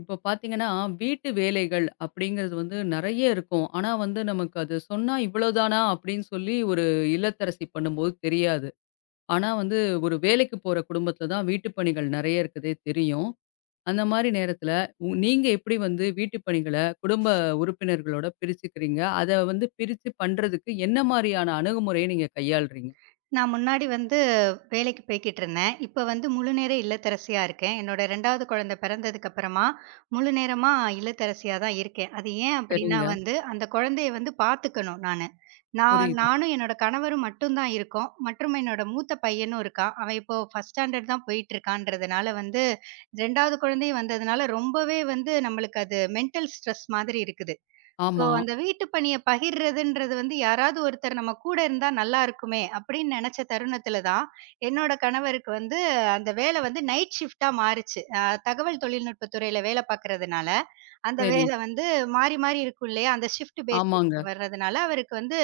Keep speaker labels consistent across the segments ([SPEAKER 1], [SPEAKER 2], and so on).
[SPEAKER 1] இப்போ பார்த்தீங்கன்னா, வீட்டு வேலைகள் அப்படிங்கிறது வந்து நெறைய இருக்கும். ஆனா வந்து நமக்கு அது சொன்னா இவ்வளோதானா அப்படின்னு சொல்லி ஒரு இல்லத்தரசி பண்ணும்போது தெரியாது. ஆனா வந்து ஒரு வேலைக்கு போற குடும்பத்தில தான் வீட்டு பணிகள் நெறைய இருக்குதே தெரியும். அந்த மாரி நேரத்தில நீங்க எப்படி வந்து வீட்டு பணிகள குடும்ப உறுப்பினர்களோட பிரிச்சுக்கிறீங்க? அத வந்து பிரிச்சு பண்றதுக்கு என்ன மாரியான அணுகுமுறைய நீங்க கையாளுறீங்க?
[SPEAKER 2] நான் முன்னாடி வந்து வேலைக்கு போய்க்கிட்டு இருந்தேன். இப்ப வந்து முழுநேர இல்லத்தரசியா இருக்கேன். என்னோட 2வது குழந்தை பிறந்ததுக்கு அப்புறமா, முழு நேரமா இல்லத்தரசியா தான் இருக்கேன். அது ஏன் அப்படின்னா
[SPEAKER 1] சரிங்க.
[SPEAKER 2] வந்து, அந்த குழந்தைய வந்து பார்த்துக்கணும் நானு. நான்
[SPEAKER 1] புரியுது.
[SPEAKER 2] நானும் என்னோட கணவரும் மட்டும் தான் இருக்கோம். மற்றும் என்னோட மூத்த பையனும் இருக்கான். அவன் இப்போ 1 ஸ்டாண்டர்ட் தான் போயிட்டுருக்கான்றதுனால வந்து, 2வது குழந்தை வந்ததுனால ரொம்பவே வந்து நம்மளுக்கு அது மென்டல் ஸ்ட்ரெஸ் மாதிரி இருக்குது. சோ,
[SPEAKER 1] ஆமா.
[SPEAKER 2] அந்த வீட்டு பணிய பகிர்றதுன்றது வந்து யாராவது ஒருத்தர் நம்ம கூட இருந்தா நல்லா இருக்குமே! அப்படின்னு நெனச்ச தருணத்துல தான், என்னோட கணவருக்கு வந்து அந்த வேல வந்து நைட் ஷிஃப்ட்டா மாறுச்சு. தகவல் தொழில்நுட்பத் துறையில வேல பாக்குறதுனால, அந்த
[SPEAKER 1] சரி.
[SPEAKER 2] வேலை வந்து மாறி, மாறி இருக்கும் இல்லையா? அந்த ஷிஃப்ட் பேசிஸ்
[SPEAKER 1] ஆமாங்க.
[SPEAKER 2] வர்றதுனால, அவருக்கு வந்து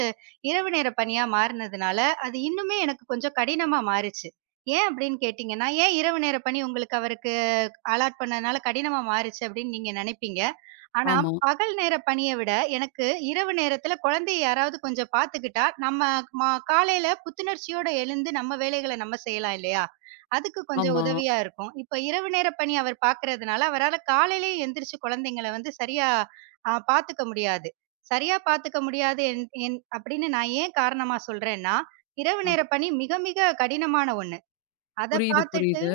[SPEAKER 2] இரவு நேர பணியா மாறுனதுனால, அது இன்னுமே எனக்கு கொஞ்சம் கடினமா மாறுச்சு. ஏன் அப்டின்னு கேட்டீங்கன்னா, ஏன் இரவு நேர பணி உங்களுக்கு அவருக்கு அலாட் பண்ணதுனால கடினமா மாறுச்சு அப்டின்னு நீங்க நெனைப்பீங்க. ஆனா,
[SPEAKER 1] ஆமா,
[SPEAKER 2] பகல் நேர பணிய விட எனக்கு இரவு நேரத்துல குழந்தைய யாராவது கொஞ்சம் பாத்துக்கிட்டா, நம்ம காலையில புத்துணர்ச்சியோட எழுந்து நம்ம வேலைகள நம்ம செய்யலாம் இல்லையா? அதுக்கு கொஞ்சம்
[SPEAKER 1] ஆமா.
[SPEAKER 2] உதவியா இருக்கும். இப்ப இரவு நேர பணி அவர் பார்க்கிறதுனால, அவரால காலையிலேயே எந்திரிச்சு குழந்தைங்கள வந்து சரியா பார்த்துக்க முடியாது. சரியா பார்த்துக்க முடியாது என் என் அப்படின்னு நான் ஏன் காரணமா சொல்றேன்னா, இரவு
[SPEAKER 1] ஆ.
[SPEAKER 2] நேர பணி மிக, மிக கடினமான ஒண்ணு. அத
[SPEAKER 1] புரியுது,
[SPEAKER 2] பார்த்துட்டு
[SPEAKER 1] புரியுது.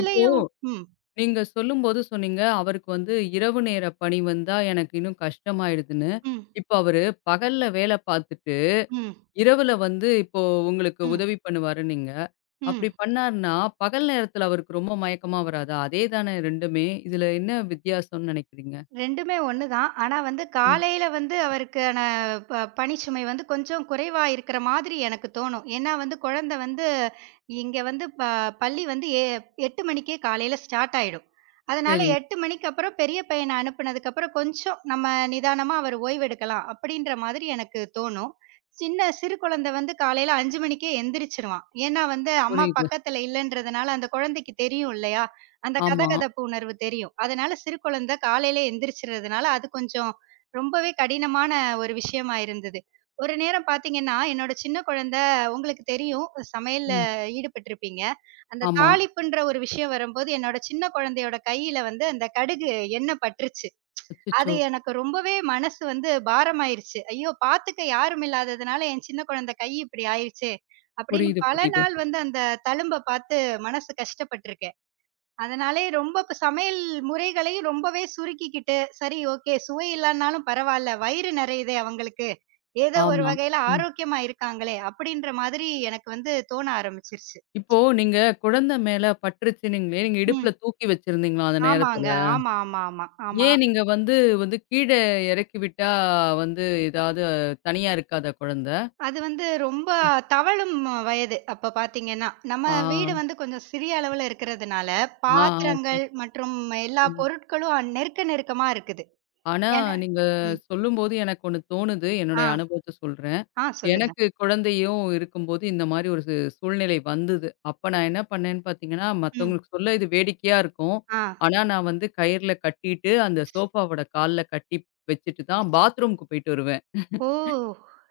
[SPEAKER 1] இப்போ
[SPEAKER 2] ம்,
[SPEAKER 1] நீங்க சொல்லும்போது சொன்னீங்க, அவருக்கு வந்து இரவு நேர பணி வந்தா எனக்கு இன்னும் கஷ்டமாயிடுதுன்னு.
[SPEAKER 2] ம்,
[SPEAKER 1] இப்போ அவரு பகல்ல வேல பார்த்துட்டு,
[SPEAKER 2] ம்,
[SPEAKER 1] இரவுல வந்து இப்போ உங்களுக்கு
[SPEAKER 2] ம்,
[SPEAKER 1] உதவி பண்ணுவாருன்னீங்க.
[SPEAKER 2] ம்.
[SPEAKER 1] அப்படி பண்ணாருன்னா, பகல் நேரத்துல அவருக்கு ரொம்ப மயக்கமா வராதா? அதே தானே 2மே. இதுல என்ன வித்தியாசம்னு நெனைக்கிறீங்க?
[SPEAKER 2] 2மே ஒண்ணு தான். ஆனா வந்து
[SPEAKER 1] ம்.
[SPEAKER 2] காலையில வந்து அவருக்கான ப பணிச்சுமை வந்து கொஞ்சம் குறைவா இருக்கிற மாதிரி எனக்கு தோணும். ஏன்னா வந்து குழந்தை வந்து இங்க வந்து பள்ளி வந்து 8 மணிக்கே காலையில ஸ்டார்ட் ஆயிடும். அதனால
[SPEAKER 1] சரி,
[SPEAKER 2] 8 மணிக்கு அப்புறம் பெரிய பையன அனுப்புனதுக்கு அப்புறம் கொஞ்சம் நம்ம நிதானமா அவர் ஓய்வெடுக்கலாம் அப்படின்ற மாதிரி எனக்கு தோணும். சின்ன சிறு குழந்தை வந்து காலையில 5 மணிக்கே எந்திரிச்சுருவான். ஏன்னா வந்து அம்மா
[SPEAKER 1] புரியுது.
[SPEAKER 2] பக்கத்துல இல்லன்றதுனால அந்த குழந்தைக்கு தெரியும் இல்லையா? அந்த
[SPEAKER 1] ஆமா.
[SPEAKER 2] கதகதப்பு உணர்வு தெரியும். அதனால சிறு குழந்தை காலையில எந்திரிச்சுறதுனால, அது கொஞ்சம் ரொம்பவே கடினமான ஒரு விஷயமா இருந்தது. ஒரு நேரம் பார்த்தீங்கன்னா, என்னோட சின்ன குழந்தை உங்களுக்கு தெரியும் சமையல்ல
[SPEAKER 1] ம்.
[SPEAKER 2] ஈடுபட்டிருப்பீங்க. அந்த
[SPEAKER 1] ஆமா.
[SPEAKER 2] தாளிப்புன்ற ஒரு விஷயம் வரும்போது, என்னோட சின்ன குழந்தையோட கையில வந்து அந்த கடுகு எண்ணெய் பட்டுருச்சு.
[SPEAKER 1] அச்சச்சோ!
[SPEAKER 2] அது எனக்கு ரொம்பவே மனசு வந்து பாரமாயிருச்சு. ஐயோ! பார்த்துக்க யாரும் இல்லாததுனால என் சின்ன குழந்தை கை இப்படி ஆயிருச்சே! அப்படின்னு
[SPEAKER 1] புரியுது,
[SPEAKER 2] பல
[SPEAKER 1] புரியுது.
[SPEAKER 2] நாள் வந்து அந்த தழும்ப பார்த்து மனசு கஷ்டப்பட்டுருக்கேன். அதனாலயே ரொம்ப இப்ப சமையல் முறைகளையும் ரொம்பவே சுருக்கிக்கிட்டு, சரி ஓகே சுவை இல்லன்னாலும் பரவால்ல, வயிறு நெறையுதே அவங்களுக்கு. ஏதோ ஒரு
[SPEAKER 1] ஆமா.
[SPEAKER 2] வகையில
[SPEAKER 1] ம்.
[SPEAKER 2] ஆரோக்கியமா இருக்காங்களே! அப்படின்ற மாதிரி எனக்கு வந்து தோண ஆரம்பிச்சுருச்சு.
[SPEAKER 1] இப்போ நீங்க குழந்தை மேல பற்றுச்சுன்னீங்களே, நீங்க இடுப்புல
[SPEAKER 2] ம்.
[SPEAKER 1] தூக்கி வச்சிருந்தீங்களா அந்த நேரத்துல?
[SPEAKER 2] ஆமாங்க. ஆமா, ஆமா, ஆமா, ஆமா.
[SPEAKER 1] ஏன் நீங்க வந்து வந்து கீழ இறக்கி விட்டா வந்து ஏதாவது தனியா இருக்காதா குழந்தை?
[SPEAKER 2] அது வந்து ரொம்ப
[SPEAKER 1] ம்.
[SPEAKER 2] தவழும் வயது. அப்ப பார்த்தீங்கன்னா, நம்ம
[SPEAKER 1] ஆ,
[SPEAKER 2] வீடு வந்து கொஞ்சம் சிறிய அளவுல இருக்கிறதுனால,
[SPEAKER 1] ஆ, ஆ. சரி.
[SPEAKER 2] பாத்திரங்கள் மற்றும் எல்லா
[SPEAKER 1] ம்.
[SPEAKER 2] பொருட்களும் நெருக்க நெருக்கமா இருக்குது.
[SPEAKER 1] ஆனா
[SPEAKER 2] ஏன்னா
[SPEAKER 1] நீங்க
[SPEAKER 2] ம்.
[SPEAKER 1] சொல்லும்போது எனக்கு ஒண்ணு தோணுது.
[SPEAKER 2] ஆ,
[SPEAKER 1] என்னுடைய அனுபவத்த சொல்றேன்.
[SPEAKER 2] ஆ சொல்லுங்க.
[SPEAKER 1] எனக்கு குழந்தையும் இருக்கும்போது இந்த மாரி ஒரு சூழ்நிலை வந்தது. அப்ப நான் என்ன பண்ணேன்னு பார்த்தீங்கன்னா,
[SPEAKER 2] ம்.
[SPEAKER 1] மத்தவங்களுக்கு சொல்ல இது வேடிக்கையா இருக்கும்.
[SPEAKER 2] ஆ.
[SPEAKER 1] ஆனா நான் வந்து கயிறுல கட்டிட்டு, அந்த சோஃபாவோட கால்ல கட்டி வச்சுட்டு தான் பாத்ரூம்க்கு போயிட்டு வருவேன்.
[SPEAKER 2] ஓ!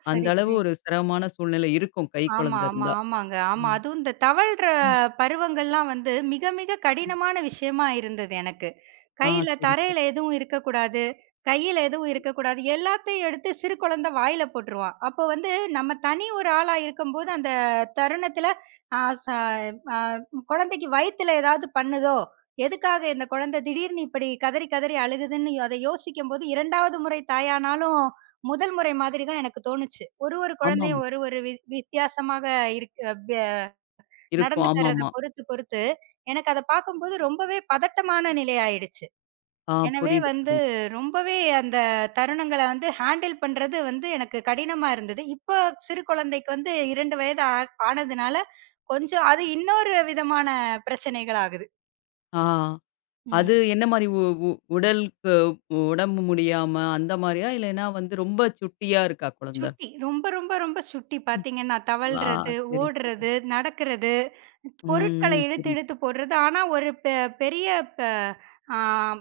[SPEAKER 1] அந்த
[SPEAKER 2] சரி,
[SPEAKER 1] அளவு
[SPEAKER 2] சரி.
[SPEAKER 1] ஒரு சிரமமான சூழ்நிலை இருக்கும் கை
[SPEAKER 2] ஆமா,
[SPEAKER 1] குழந்தை
[SPEAKER 2] ஆமா,
[SPEAKER 1] இருந்தா.
[SPEAKER 2] ஆமாங்க. ஆமா. அதுவும் இந்த தவழ்ற
[SPEAKER 1] ம்.
[SPEAKER 2] பருவங்கள்லாம் வந்து மிக, மிக கடினமான விஷயமா இருந்தது எனக்கு.
[SPEAKER 1] ஆ,
[SPEAKER 2] கையில
[SPEAKER 1] சரி,
[SPEAKER 2] தரையில
[SPEAKER 1] சரி.
[SPEAKER 2] எதுவும் இருக்கக்கூடாது. கையில எதுவும் இருக்கக்கூடாது. எல்லாத்தையும் எடுத்து சிறு குழந்தை வாயில போட்டுருவான். அப்போ வந்து நம்ம தனி ஒரு ஆளா இருக்கும்போது அந்த தருணத்தில அ ச அ குழந்தைக்கு வயித்துல ஏதாவது பண்ணுதோ! எதுக்காக இந்த குழந்தை திடீர்னு இப்படி கதறி, கதறி அழுகுதுன்னு அத யோசிக்கும்போது 2வது முறை தாயானாலும் முதல் முறை மாதிரி தான் எனக்கு தோணுச்சு. ஒரு ஒரு
[SPEAKER 1] ஆமாமா.
[SPEAKER 2] குழந்தையும் ஒரு ஒரு வித்தியாசமாக இருக் அ ப
[SPEAKER 1] இருக்கும்.
[SPEAKER 2] நடந்துக்கிறத
[SPEAKER 1] ஆமாமா.
[SPEAKER 2] பொறுத்து, பொறுத்து எனக்கு அத பார்க்கும்போது ரொம்பவே பதட்டமான நிலை ஆயிடுச்சு.
[SPEAKER 1] ஆ
[SPEAKER 2] எனவே
[SPEAKER 1] புரியுது,
[SPEAKER 2] வந்து
[SPEAKER 1] புரியுது.
[SPEAKER 2] ரொம்பவே அந்த தருணங்கள வந்து ஹேண்டில் பண்றது வந்து எனக்கு கடினமா இருந்தது. இப்போ சிறு குழந்தைக்கு வந்து 2 வயது ஆனதுனால கொஞ்சம் அது இன்னொரு விதமான பிரச்சனைகள் ஆகுது.
[SPEAKER 1] ஆ அது
[SPEAKER 2] ம்.
[SPEAKER 1] என்ன மாரி உ உ உடலுக்கு உடம்பு முடியாம அந்த மாரியா? இல்லைன்னா வந்து ரொம்ப சுட்டியா இருக்கா குழந்தை?
[SPEAKER 2] சுட்டி. ரொம்ப, ரொம்ப, ரொம்ப சுட்டி பார்த்தீங்கன்னா,
[SPEAKER 1] ஆ
[SPEAKER 2] தவழ்றது,
[SPEAKER 1] சரி, சரி.
[SPEAKER 2] ஓடுறது, நடக்கிறது.
[SPEAKER 1] ம்,
[SPEAKER 2] பொருட்கள
[SPEAKER 1] ம்.
[SPEAKER 2] இழுத்து
[SPEAKER 1] புரியுது.
[SPEAKER 2] இழுத்து போடுறது. ஆனா ஒரு பெரிய ப ஆ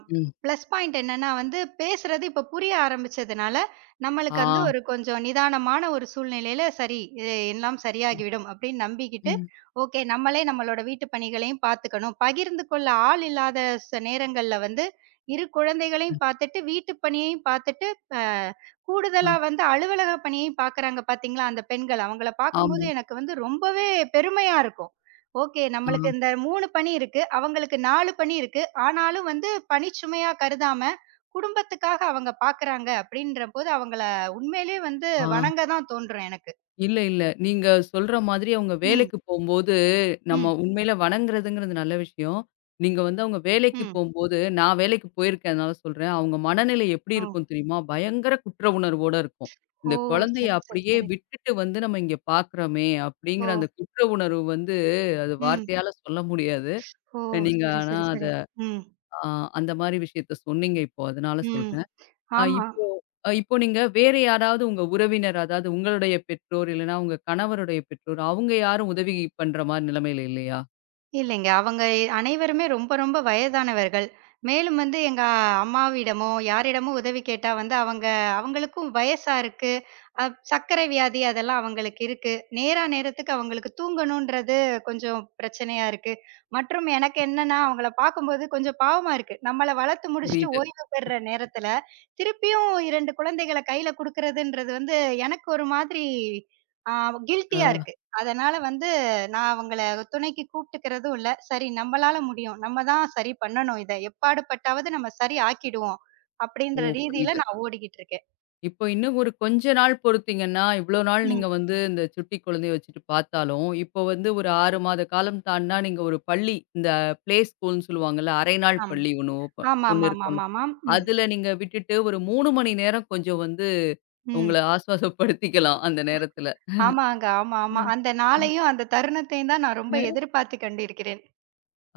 [SPEAKER 1] ம்.
[SPEAKER 2] ப்ளஸ் பாயிண்ட் என்னன்னா வந்து பேசுறது இப்ப புரிய ஆரம்பிச்சதுனால, நம்மளுக்கு
[SPEAKER 1] ஆ.
[SPEAKER 2] வந்து ஒரு கொஞ்சம் நிதானமான ஒரு சூழ்நிலையில சரி, இது எல்லாம் சரியாகிவிடும் அப்படின்னு நம்பிக்கிட்டு,
[SPEAKER 1] ம்.
[SPEAKER 2] ஓகே நம்மளே நம்மளோட வீட்டு பணிகளையும் பார்த்துக்கணும். பகிர்ந்து கொள்ள ஆள் இல்லாத நேரங்கள்ல வந்து, இரு குழந்தைகளையும் பார்த்துட்டு, வீட்டு பணியையும் பார்த்துட்டு, ப
[SPEAKER 1] அ.
[SPEAKER 2] கூடுதலா வந்து அலுவலக பணியையும் பார்க்குறாங்க பார்த்தீங்களா, அந்த பெண்கள். அவங்கள பார்க்கும்போது
[SPEAKER 1] ஆமா.
[SPEAKER 2] எனக்கு வந்து ரொம்பவே பெருமையா இருக்கும். ஓகே.
[SPEAKER 1] ஆ,
[SPEAKER 2] நம்மளுக்கு இந்த 3 பணி இருக்கு. அவங்களுக்கு 4 பணி இருக்கு. ஆனாலும் வந்து பணிச்சுமையா கருதாம, குடும்பத்துக்காக அவங்க பாக்குறாங்க அப்படின்றபோது, அவங்கள உண்மையிலேயே வந்து
[SPEAKER 1] ஆ.
[SPEAKER 2] வணங்க தான் தோன்றும் எனக்கு.
[SPEAKER 1] இல்ல, இல்ல. நீங்க சொல்ற மாதிரி அவங்க
[SPEAKER 2] ம்,
[SPEAKER 1] வேலைக்கு போம்போது, நம்ம
[SPEAKER 2] ம்,
[SPEAKER 1] உண்மையில வணங்குறதுங்கிறது நல்ல விஷயம். நீங்க வந்து அவங்க வேலைக்கு
[SPEAKER 2] ம்.
[SPEAKER 1] போம்போது, நான் வேலைக்கு போயிருக்கேன் அதனால சொல்றேன். அவங்க மனநிலை எப்படி
[SPEAKER 2] ஓ!
[SPEAKER 1] இருக்கும் தெரியுமா? பயங்கர குற்ற உணர்வோட இருக்கும்.
[SPEAKER 2] ஓ!
[SPEAKER 1] இந்த குழந்தைய
[SPEAKER 2] சரி, சரி,
[SPEAKER 1] அப்படியே
[SPEAKER 2] சரி.
[SPEAKER 1] விட்டுட்டு வந்து நம்ம இங்க பார்க்குறோமே,
[SPEAKER 2] ஓ!
[SPEAKER 1] அப்படிங்கிற அந்த குற்ற உணர்வு வந்து அது
[SPEAKER 2] ம்.
[SPEAKER 1] வார்த்தையால சொல்ல முடியாது.
[SPEAKER 2] ஓ!
[SPEAKER 1] நீங்க
[SPEAKER 2] சரி,
[SPEAKER 1] ஆனா
[SPEAKER 2] சரி,
[SPEAKER 1] அத
[SPEAKER 2] சரி. ம்,
[SPEAKER 1] அ அந்த மாரி விஷயத்த சொன்னீங்க இப்போ. அதனால
[SPEAKER 2] ம்.
[SPEAKER 1] சொல்றேன்.
[SPEAKER 2] ஆமா.
[SPEAKER 1] இப்போ இப்போ நீங்க வேற யாராவது உங்க உறவினர், அதாவது உங்களுடைய பெற்றோர் இல்லன்னா உங்க கணவருடைய பெற்றோர், அவங்க யாரும் உதவி பண்ற மாரி நிலைமையில இல்லையா?
[SPEAKER 2] இல்லைங்க. அவங்க அனைவருமே ரொம்ப, ரொம்ப வயதானவர்கள். மேலும் வந்து எங்க அம்மாவிடமோ, யாரிடமோ உதவி கேட்டா வந்து அவங்க அவங்களுக்கும் வயசா இருக்கு. அ சர்க்கரை வியாதி அதெல்லாம் அவங்களுக்கு இருக்கு. நேரா நேரத்துக்கு அவங்களுக்கு தூங்கணுன்றது கொஞ்சம் பிரச்சனையா இருக்கு. மற்றும் எனக்கு என்னன்னா, அவங்கள பார்க்கும்போது கொஞ்சம் பாவமா இருக்கு. நம்மள வளர்த்து முடிச்சுட்டு
[SPEAKER 1] புரியுது.
[SPEAKER 2] ஓய்வு பெற நேரத்துல, திருப்பியும் 2 குழந்தைகள கையில குடுக்குறதுன்றது வந்து எனக்கு ஒரு மாதிரி ஆ கில்ட்டியா
[SPEAKER 1] ஆ.
[SPEAKER 2] இருக்கு. அதனால வந்து நான் அவங்கள துணைக்கு கூப்பிட்டுக்கிறதும் இல்ல. சரி நம்மளால முடியும். நம்ம தான் சரி பண்ணணும் இத. எப்பாடுபட்டாவது நம்ம சரி ஆக்கிடுவோம்.
[SPEAKER 1] ஓ!
[SPEAKER 2] அப்படின்ற ரீதியில
[SPEAKER 1] புரியுது.
[SPEAKER 2] நான் ஓடிக்கிட்டு இருக்கேன்.
[SPEAKER 1] இப்போ இன்னும் ஒரு கொஞ்ச நாள் பொறுத்தீங்கன்னா, இவ்ளோ நாள்
[SPEAKER 2] ம்.
[SPEAKER 1] நீங்க வந்து இந்த சுட்டி குழந்தைய வச்சுட்டு பார்த்தாலும், இப்போ வந்து ஒரு 6 மாத காலம் தாண்டுனா நீங்க ஒரு பள்ளி, இந்த பிளே ஸ்கூல்ன்னு சொல்லுவாங்கல்ல, அரை நாள்
[SPEAKER 2] ஆமா.
[SPEAKER 1] பள்ளி ஒண்ணு இருக்கும்ல.
[SPEAKER 2] ஆமாமாமாமாமாம். ம்,
[SPEAKER 1] அதுல நீங்க விட்டுட்டு ஒரு 3 மணி நேரம் கொஞ்சம் வந்து
[SPEAKER 2] ம்.
[SPEAKER 1] உங்கள ஆஸ்வாசப்படுத்திக்கலாம் அந்த நேரத்துல.
[SPEAKER 2] ஆமாங்க. ஆமா,
[SPEAKER 1] அ,
[SPEAKER 2] ஆமா. அந்த நாளையும், அந்த தருணத்தையும் தான் நான் ரொம்ப
[SPEAKER 1] அ.
[SPEAKER 2] எதிர்பார்த்து கண்டிருக்கிறேன்.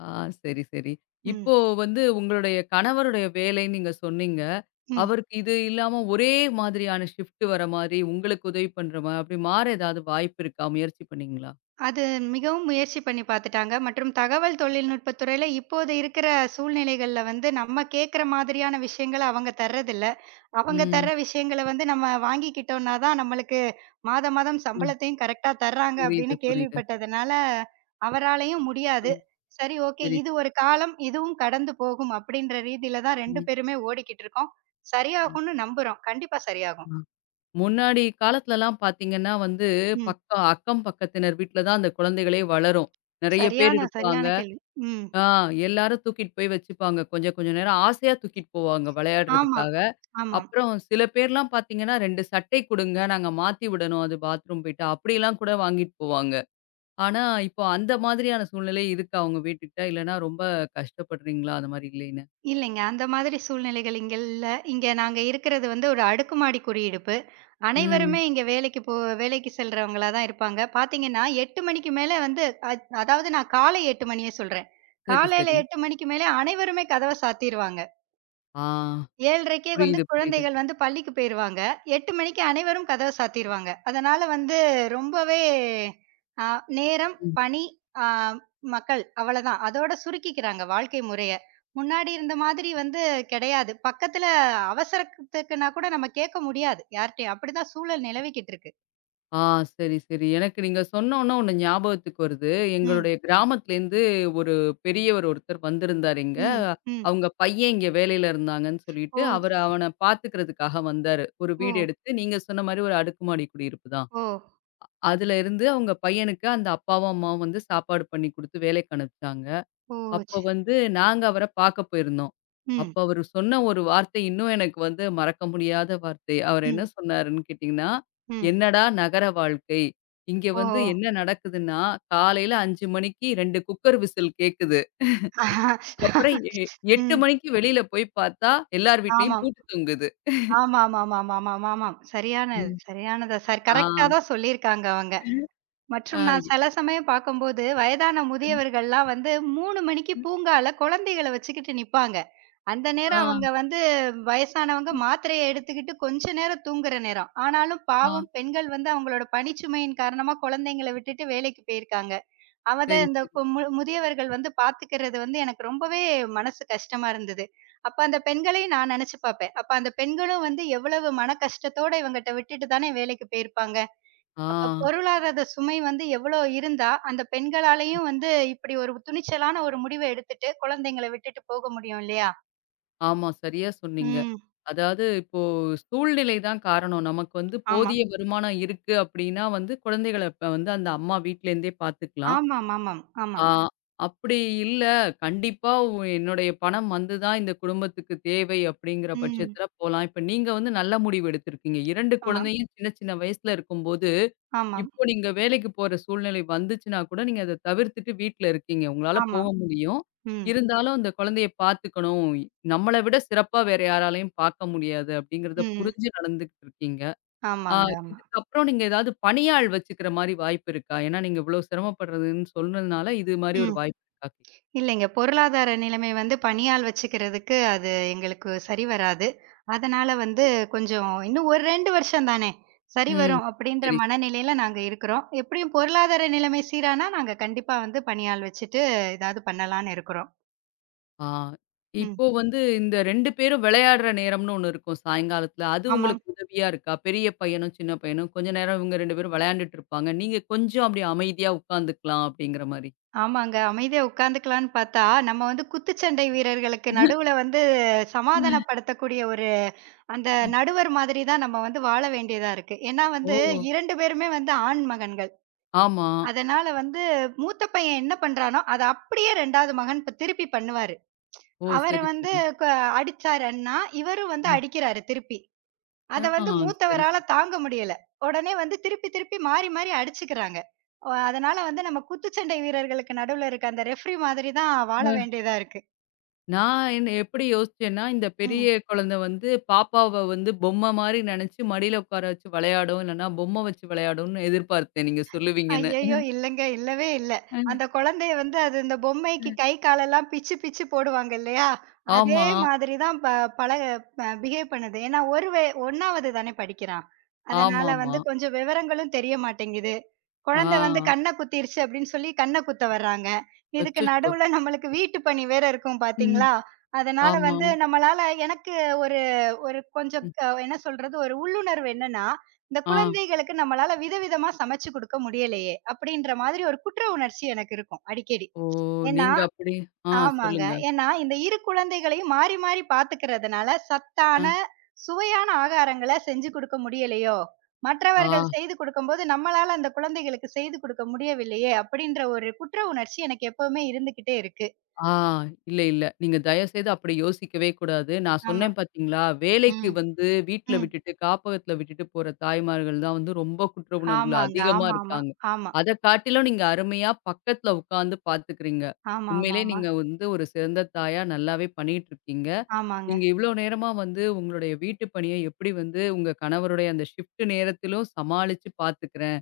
[SPEAKER 1] ஆ சரி, சரி.
[SPEAKER 2] ம்,
[SPEAKER 1] இப்போ வந்து உங்களுடைய கணவருடைய வேலைன்னு நீங்க சொன்னீங்க.
[SPEAKER 2] ம்.
[SPEAKER 1] அவருக்கு இது இல்லாம ஒரே மாதிரியான ஷிஃப்ட் வர மாரி, உங்களுக்கு உதவி பண்ற மாரி அப்படி மாற ஏதாவது வாய்ப்பு இருக்கா? முயற்சி பண்ணீங்களா?
[SPEAKER 2] அது மிகவும் முயற்சி பண்ணி பார்த்துட்டாங்க. மற்றும் தகவல் தொழில்நுட்பத் துறையில இப்போது இருக்கிற சூழ்நிலைகள்ல வந்து நம்ம கேட்கிற மாதிரியான விஷயங்கள அவங்க தர்றதில்ல. அவங்க
[SPEAKER 1] ம்.
[SPEAKER 2] தர்ற விஷயங்கள வந்து நம்ம வாங்கிக்கிட்டோம்னா தான் நம்மளுக்கு மாதம் மாதம்
[SPEAKER 1] அ.
[SPEAKER 2] சம்பளத்தையும் கரெக்ட்டா தர்றாங்க
[SPEAKER 1] புரியுது,
[SPEAKER 2] அப்படின்னு
[SPEAKER 1] புரியுது.
[SPEAKER 2] கேள்விப்பட்டதுனால, அவராலயும்
[SPEAKER 1] ஆ
[SPEAKER 2] முடியாது. சரி ஓகே
[SPEAKER 1] சரி.
[SPEAKER 2] இது ஒரு காலம், இதுவும் கடந்து போகும் அப்படின்ற ரீதியில தான் 2
[SPEAKER 1] ம்.
[SPEAKER 2] பேருமே ஓடிக்கிட்டு இருக்கோம்.
[SPEAKER 1] ஆ,
[SPEAKER 2] சரியாகும்னு நம்புறோம். கண்டிப்பா சரியாகும்.
[SPEAKER 1] ஆ. முன்னாடி காலத்துலலாம் பார்த்தீங்கன்னா வந்து,
[SPEAKER 2] ம்.
[SPEAKER 1] அக்கம் பக்கத்தினர் வீட்ல தான் அந்த குழந்தைகளே வளரும். நெறைய பேர்
[SPEAKER 2] சரியான சரியான
[SPEAKER 1] இருப்பாங்க.
[SPEAKER 2] கேள்வி. ம்.
[SPEAKER 1] ஆ எல்லாரும் தூக்கிட்டு போய் வச்சுப்பாங்க. கொஞ்சம் கொஞ்சம் நேரம் ஆசையா தூக்கிட்டு போவாங்க
[SPEAKER 2] ஆமா,
[SPEAKER 1] விளையாடுறதுக்காக.
[SPEAKER 2] ஆமா.
[SPEAKER 1] அப்புறம் சில பேர்லாம் பார்த்தீங்கன்னா, 2 சட்டை குடுங்க. நாங்க மாத்தி விடணும். அது பாத்ரூம் போயிட்டா. அப்படிலாம் கூட வாங்கிட்டு போவாங்க. ஆனா, இப்போ அந்த மாதிரியான சூழ்நிலை இருக்கா உங்க வீட்டுக்கிட்ட? இல்லன்னா ரொம்ப கஷ்டப்படுறீங்களா? அந்த மாரி இல்லைன்னு.
[SPEAKER 2] இல்லைங்க. அந்த மாதிரி சூழ்நிலைகள் இங்க இல்ல. இங்க நாங்க இருக்கிறது வந்து ஒரு அடுக்குமாடி குடியிருப்பு.
[SPEAKER 1] ம்.
[SPEAKER 2] அனைவருமே இங்க வேலைக்கு செல்றவங்களா தான் இருப்பாங்க. பாத்தீங்கன்னா, 8 மணிக்கு மேல வந்து அதாவது நான் காலை 8 மணிய சொல்றேன்.
[SPEAKER 1] சரி, சரி.
[SPEAKER 2] காலையில 8 மணிக்கு மேல அனைவருமே கதவ சாத்திருவாங்க.
[SPEAKER 1] ஆ.
[SPEAKER 2] 7:30க்கே வந்து
[SPEAKER 1] புரியுது, புரியுது.
[SPEAKER 2] குழந்தைகள் வந்து பள்ளிக்கு போயிருவாங்க. 8 மணிக்கு அனைவரும் கதவ சாத்திருவாங்க. அதனால வந்து ரொம்பவே அ நேரம், பணி, அ மக்கள் அவ்வளதான். அதோட சுருக்கிக்கிறாங்க வாழ்க்கை முறைய. முன்னாடி இருந்த மாதிரி வந்து கிடையாது. பக்கத்துல அவசரத்துக்குன்னா கூட நம்ம கேட்க முடியாது யார்ட்டயும். அப்படிதான் சூழல் நிலவிக்கிட்டு இருக்கு.
[SPEAKER 1] ஆ சரி, சரி. எனக்கு நீங்க சொன்னோனே ஒண்ணு ஞாபகத்துக்கு வருது.
[SPEAKER 2] ம்,
[SPEAKER 1] எங்களுடைய கிராமத்துலேருந்து ஒரு பெரியவர் ஒருத்தர் வந்திருந்தாரு இங்க.
[SPEAKER 2] ம், ம்.
[SPEAKER 1] அவங்க பையன் இங்க வேலையில இருந்தாங்கன்னு
[SPEAKER 2] ஓ!
[SPEAKER 1] சொல்லிட்டு, அவரு
[SPEAKER 2] ச
[SPEAKER 1] அவன பார்த்துக்கிறதுக்காக வந்தாரு. ஒரு
[SPEAKER 2] ஓ!
[SPEAKER 1] வீடு எடுத்து நீங்க சொன்ன மாரி ஒரு அடுக்குமாடி குடியிருப்பு தான்.
[SPEAKER 2] ஓ!
[SPEAKER 1] அதுல இருந்து அவங்க பையனுக்கு அந்த அப்பாவும், அம்மாவும் வந்து சாப்பாடு பண்ணி குடுத்து வேலைக்கு அனுப்பிச்சாங்க.
[SPEAKER 2] ஓ!
[SPEAKER 1] அப்போ
[SPEAKER 2] ச
[SPEAKER 1] வந்து நாங்க அவர பாக்க போயிருந்தோம்.
[SPEAKER 2] ம்,
[SPEAKER 1] அப்ப அவரு சொன்ன ஒரு வார்த்தை இன்னும் எனக்கு வந்து மறக்க முடியாத வார்த்தை. அவரு என்ன
[SPEAKER 2] ம்,
[SPEAKER 1] சொன்னாருன்னு கேட்டீங்கன்னா,
[SPEAKER 2] ம்.
[SPEAKER 1] "என்னடா நகர வாழ்க்கை! இங்க
[SPEAKER 2] ஓ!
[SPEAKER 1] வந்து என்ன நடக்குதுன்னா, காலையில 5 மணிக்கு 2 குக்கர் விசில் கேக்குது. அப்புறம் எ 8
[SPEAKER 2] ம்.
[SPEAKER 1] மணிக்கு வெளியில போய் பார்த்தா, எல்லார் வீட்லயும்
[SPEAKER 2] ஆமாம்.
[SPEAKER 1] பூட்டு தொங்குது."
[SPEAKER 2] ஆமாமாமாமாமாமாமாம். சரியானது
[SPEAKER 1] ம்.
[SPEAKER 2] சரியானது. சரி
[SPEAKER 1] ஆ,
[SPEAKER 2] கரெக்ட்டா தான் சொல்லியிருக்காங்க அவங்க. மற்றும்
[SPEAKER 1] ஆ,
[SPEAKER 2] நான் சில சமயம் பார்க்கும்போது, வயதான முதியவர்கள்லாம் வந்து 3 மணிக்கு பூங்கால குழந்தைகள வச்சுக்கிட்டு நிப்பாங்க. அந்த
[SPEAKER 1] ஆ,
[SPEAKER 2] நேரம் அவங்க வந்து வயசானவங்க மாத்திரைய எடுத்துக்கிட்டு கொஞ்ச நேரம் தூங்குற நேரம். ஆனாலும்
[SPEAKER 1] ஆ,
[SPEAKER 2] பாவம் பெண்கள் வந்து அவங்களோட பணிச்சுமையின் காரணமா குழந்தைங்கள விட்டுட்டு வேலைக்கு போயிருக்காங்க. அவ தான்
[SPEAKER 1] சரி,
[SPEAKER 2] இந்த
[SPEAKER 1] சரி.
[SPEAKER 2] கு மு முதியவர்கள் வந்து பார்த்துக்கிறது வந்து எனக்கு ரொம்பவே மனசு கஷ்டமா இருந்தது. அப்ப அந்த பெண்களையும் நான் நெனச்சு பார்ப்பேன். அப்ப அந்த பெண்களும் வந்து எவ்வளவு மன கஷ்டத்தோட இவங்கட்ட விட்டுட்டு தானே வேலைக்கு போயிருப்பாங்க.
[SPEAKER 1] ஆ,
[SPEAKER 2] அப்ப பொருளாதார சுமை வந்து எவ்வளோ இருந்தா, அந்த பெண்களாலயும் வந்து இப்படி ஒரு துணிச்சலான ஒரு முடிவ எடுத்துட்டு குழந்தைங்கள விட்டுட்டு போக முடியும் இல்லையா?
[SPEAKER 1] ஆமா. சரியா சொன்னீங்க.
[SPEAKER 2] ம்.
[SPEAKER 1] அதாவது இப்போ சூழ்நிலை தான் காரணம். நமக்கு வந்து
[SPEAKER 2] ஆமாம்.
[SPEAKER 1] போதிய வருமானம் இருக்கு அப்டின்னா வந்து குழந்தைகள இப்ப வந்து அந்த அம்மா வீட்லேருந்தே பார்த்துக்கலாம்.
[SPEAKER 2] ஆமாம், ஆமாம்,
[SPEAKER 1] ஆ
[SPEAKER 2] ஆமாம்.
[SPEAKER 1] அப்டி இல்ல கண்டிப்பா என்னுடைய பணம் வந்து தான் இந்த குடும்பத்துக்கு தேவை அப்டிங்கிற
[SPEAKER 2] ம்.
[SPEAKER 1] பட்சத்தில போலாம். இப்ப நீங்க வந்து நல்ல முடிவு எடுத்திருக்கீங்க. 2
[SPEAKER 2] ஆமா,
[SPEAKER 1] குழந்தையும் சின்ன சின்ன வயசுல இருக்கும்போது
[SPEAKER 2] ஆமாம்,
[SPEAKER 1] இப்போ நீங்க வேலைக்கு போற சூழ்நிலை வந்துச்சுன்னா கூட, நீங்க அத தவிர்த்துட்டு வீட்ல இருக்கீங்க. உங்களால போக
[SPEAKER 2] ஆமாம்.
[SPEAKER 1] முடியும்.
[SPEAKER 2] ம்.
[SPEAKER 1] இருந்தாலும் அந்த குழந்தைய பார்த்துக்கணும். நம்மள விட சிறப்பா வேற யாராலயும் பார்க்க முடியாது அப்படிங்கிறத
[SPEAKER 2] ம்.
[SPEAKER 1] புரிஞ்சு நடந்துகிட்டு இருக்கீங்க. ஆ
[SPEAKER 2] ஆமாங்க. ஆமா.
[SPEAKER 1] இதுக்கப்புறம் நீங்க ஏதாவது பணியாள் வச்சுக்கிற மாரி வாய்ப்பு இருக்கா? ஏன்னா நீங்க இவ்வளோ சிரமப்படுறதுன்னு சொன்னதுனால, இது மாரி ஒரு
[SPEAKER 2] ம்.
[SPEAKER 1] வாய்ப்பு இருக்கா?
[SPEAKER 2] இல்லைங்க. பொருளாதார நிலைமை வந்து பணியாள் வச்சுக்கிறதுக்கு அது எங்களுக்கு சரி வராது. அதனால வந்து கொஞ்சம் இன்னும் ஒரு 2 வருஷம் தானே! சரி
[SPEAKER 1] ம்.
[SPEAKER 2] வரும் அப்பிடின்ற
[SPEAKER 1] சரி. சரி
[SPEAKER 2] மனநிலையில நாங்க இருக்கிறோம். எப்படியும் பொருளாதார நிலைமை சீரானா, நாங்க கண்டிப்பா வந்து பணியாள் வச்சுட்டு ஏதாவது பண்ணலான்னு இருக்கிறோம்.
[SPEAKER 1] ஆ.
[SPEAKER 2] ம்.
[SPEAKER 1] இப்போ வந்து இந்த 2 பேரும் விளையாடுற நேரம்னு ஒண்ணு இருக்கும் சாயங்காலத்துல. அது
[SPEAKER 2] ஆமாம்.
[SPEAKER 1] உங்களுக்கு உதவியா இருக்கா? பெரிய பையனும், சின்ன பையனும் கொஞ்ச நேரம் இவங்க 2 பேரும் விளையாண்டுட்டு இருப்பாங்க. நீங்க கொஞ்சம் அப்படி அமைதியா உட்காந்துக்கலாம் அப்படிங்கிற மாரி.
[SPEAKER 2] ஆமாங்க. அமைதியா உட்காந்துக்கலான்னு பார்த்தா, நம்ம வந்து குத்துச்சண்டை வீரர்களுக்கு நடுவுல வந்து சமாதானப்படுத்தக்கூடிய ஒரு அந்த நடுவர் மாதிரி தான் நம்ம வந்து வாழ வேண்டியதா இருக்கு. ஏன்னா வந்து
[SPEAKER 1] ஓ!
[SPEAKER 2] 2 பேருமே வந்து ஆண் மகன்கள்.
[SPEAKER 1] ஆமா.
[SPEAKER 2] அதனால வந்து மூத்த பையன் என்ன பண்றானோ, அத அப்படியே 2வது மகன் இப்ப திருப்பி பண்ணுவாரு.
[SPEAKER 1] ஓ!
[SPEAKER 2] அவரு
[SPEAKER 1] சரி,
[SPEAKER 2] வந்து
[SPEAKER 1] சரி.
[SPEAKER 2] க அடிச்சாருன்னா, இவரும் வந்து
[SPEAKER 1] ம்.
[SPEAKER 2] அடிக்கிறாரு திருப்பி.
[SPEAKER 1] ஆ
[SPEAKER 2] அத வந்து
[SPEAKER 1] சரி,
[SPEAKER 2] மூத்தவரால
[SPEAKER 1] சரி.
[SPEAKER 2] தாங்க முடியல. உடனே வந்து திருப்பி திருப்பி மாறி மாறி அடிச்சுக்கிறாங்க. அதனால வந்து நம்ம குத்துச்சண்டை வீரர்களுக்கு நடுவுல இருக்க அந்த ரெஃப்ரி மாதிரி தான் வாழ
[SPEAKER 1] அ.
[SPEAKER 2] வேண்டியதா இருக்கு.
[SPEAKER 1] நான் என்ன எப்படி யோசிச்சேன்னா, இந்த பெரிய
[SPEAKER 2] ம்.
[SPEAKER 1] குழந்தை வந்து பாப்பாவ வந்து பொம்மை மாரி நெனச்சு மடியில உட்கார வச்சு விளையாடும். இல்லன்னா பொம்மை வச்சு விளையாடும்னு எதிர்பார்த்தேன் நீங்க சொல்லுவீங்கன்னு.
[SPEAKER 2] ஐயய்யோ! இல்லங்க. இல்லவே இல்ல.
[SPEAKER 1] அ,
[SPEAKER 2] அந்த குழந்தைய வந்து அது இந்த
[SPEAKER 1] அ.
[SPEAKER 2] பொம்மைக்கு கை காலெல்லாம் பிச்சு பிச்சு போடுவாங்க இல்லையா? அதே
[SPEAKER 1] ஆமா.
[SPEAKER 2] மாதிரி தான் ப பழக அ பிஹேவ் பண்ணுது. ஏன்னா ஒரு வே 1வது தானே படிக்கிறான். அதனால
[SPEAKER 1] ஆமாமா.
[SPEAKER 2] வந்து கொஞ்சம் விவரங்களும் தெரிய மாட்டேங்குது. குழந்தை வந்து
[SPEAKER 1] ஆ.
[SPEAKER 2] கண்ண குத்திருச்சு அப்படின்னு சொல்லி கண்ண குத்த வர்றாங்க. இதுக்கு
[SPEAKER 1] அச்சச்சோ!
[SPEAKER 2] நடுவுல நம்மளுக்கு வீட்டு பணி வேற இருக்கும்
[SPEAKER 1] ம்.
[SPEAKER 2] பார்த்தீங்களா? அதனால
[SPEAKER 1] ஆமா.
[SPEAKER 2] வந்து நம்மளால எனக்கு ஒரு ஒரு கொஞ்சம்
[SPEAKER 1] ம்.
[SPEAKER 2] என்ன சொல்றது? ஒரு உள்ளுணர்வு என்னன்னா, இந்த
[SPEAKER 1] ஆ.
[SPEAKER 2] குழந்தைகளுக்கு நம்மளால விதவிதமா சமைச்சு குடுக்க முடியலையே! அப்படின்ற மாதிரி ஒரு குற்ற உணர்ச்சி எனக்கு இருக்கும் அடிக்கடி.
[SPEAKER 1] ஓ!
[SPEAKER 2] ஏன்னா
[SPEAKER 1] நீங்க அப்படி ஆ
[SPEAKER 2] ஆமாங்க.
[SPEAKER 1] சொல்லுங்க.
[SPEAKER 2] ஏன்னா இந்த 2 குழந்தைகளையும் மாறி, மாறி பார்த்துக்கிறதுனால,
[SPEAKER 1] அ.
[SPEAKER 2] சத்தான, சுவையான ஆகாரங்கள செஞ்சு குடுக்க முடியலையோ!
[SPEAKER 1] ஆ.
[SPEAKER 2] மற்றவர்கள் செய்து குடுக்கும்போது, நம்மளால அந்த குழந்தைகளுக்கு செய்து குடுக்க முடியவில்லையே! அப்படின்ற ஒரு குற்ற உணர்ச்சி எனக்கு எப்பவுமே இருந்துகிட்டே இருக்கு.
[SPEAKER 1] ஆ, இல்ல, இல்ல. நீங்க தயவுசெய்து அப்படி யோசிக்கவே கூடாது. நான்
[SPEAKER 2] ஆமா.
[SPEAKER 1] சொன்னேன் பார்த்தீங்களா, வேலைக்கு
[SPEAKER 2] ம்.
[SPEAKER 1] வந்து வீட்ல
[SPEAKER 2] ம்.
[SPEAKER 1] விட்டுட்டு, காப்பகத்தில விட்டுட்டு போற தாய்மார்கள் தான் வந்து ரொம்ப குற்ற உணர்வுல
[SPEAKER 2] ஆமாங்க.
[SPEAKER 1] அதிகமா
[SPEAKER 2] ஆமாமா.
[SPEAKER 1] இருக்காங்க.
[SPEAKER 2] ஆமா.
[SPEAKER 1] அத காட்டிலும் நீங்க அருமையா பக்கத்தில உட்காந்து பார்த்துக்கிறீங்க. உண்மையிலேயே
[SPEAKER 2] ஆமாமாமா.
[SPEAKER 1] நீங்க வந்து ஒரு சிறந்த தாயா நல்லாவே பண்ணிட்டு இருக்கீங்க.
[SPEAKER 2] ஆமாங்க.
[SPEAKER 1] நீங்க இவ்வளோ நேரமா வந்து உங்களுடைய வீட்டு பணிய எப்படி வந்து உங்க கணவருடைய அந்த ஷிஃப்ட் நேரத்திலும் சமாளிச்சு பார்த்துக்கிறேன்.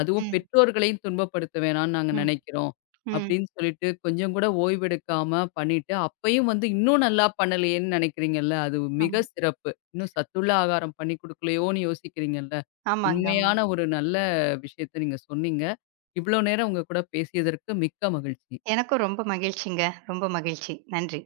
[SPEAKER 1] அதுவும்
[SPEAKER 2] ம்.
[SPEAKER 1] பெற்றோர்களையும் துன்பப்படுத்த வேணாம்னு நாங்க
[SPEAKER 2] ம்.
[SPEAKER 1] நினைக்கிறோம்.
[SPEAKER 2] ம்.
[SPEAKER 1] அப்படின்னு சொல்லிட்டு கொஞ்சம் கூட ஓய்வெடுக்காம பண்ணிட்டு, அப்பயும் வந்து இன்னும் நல்லா பண்ணலையேன்னு நினைக்கிறீங்கல்ல, அது மிக
[SPEAKER 2] ஆமா.
[SPEAKER 1] சிறப்பு. இன்னும் சத்துள்ள ஆகாரம் பண்ணி குடுக்கலையோன்னு யோசிக்கிறீங்கல்ல.
[SPEAKER 2] ஆமாங்க. ஆமா.
[SPEAKER 1] உண்மையான ஒரு நல்ல விஷயத்த நீங்க சொன்னீங்க. இவ்வளோ நேரம் உங்க கூட பேசியதற்கு மிக்க மகிழ்ச்சி.
[SPEAKER 2] எனக்கும் ரொம்ப மகிழ்ச்சிங்க. ரொம்ப மகிழ்ச்சி. நன்றி.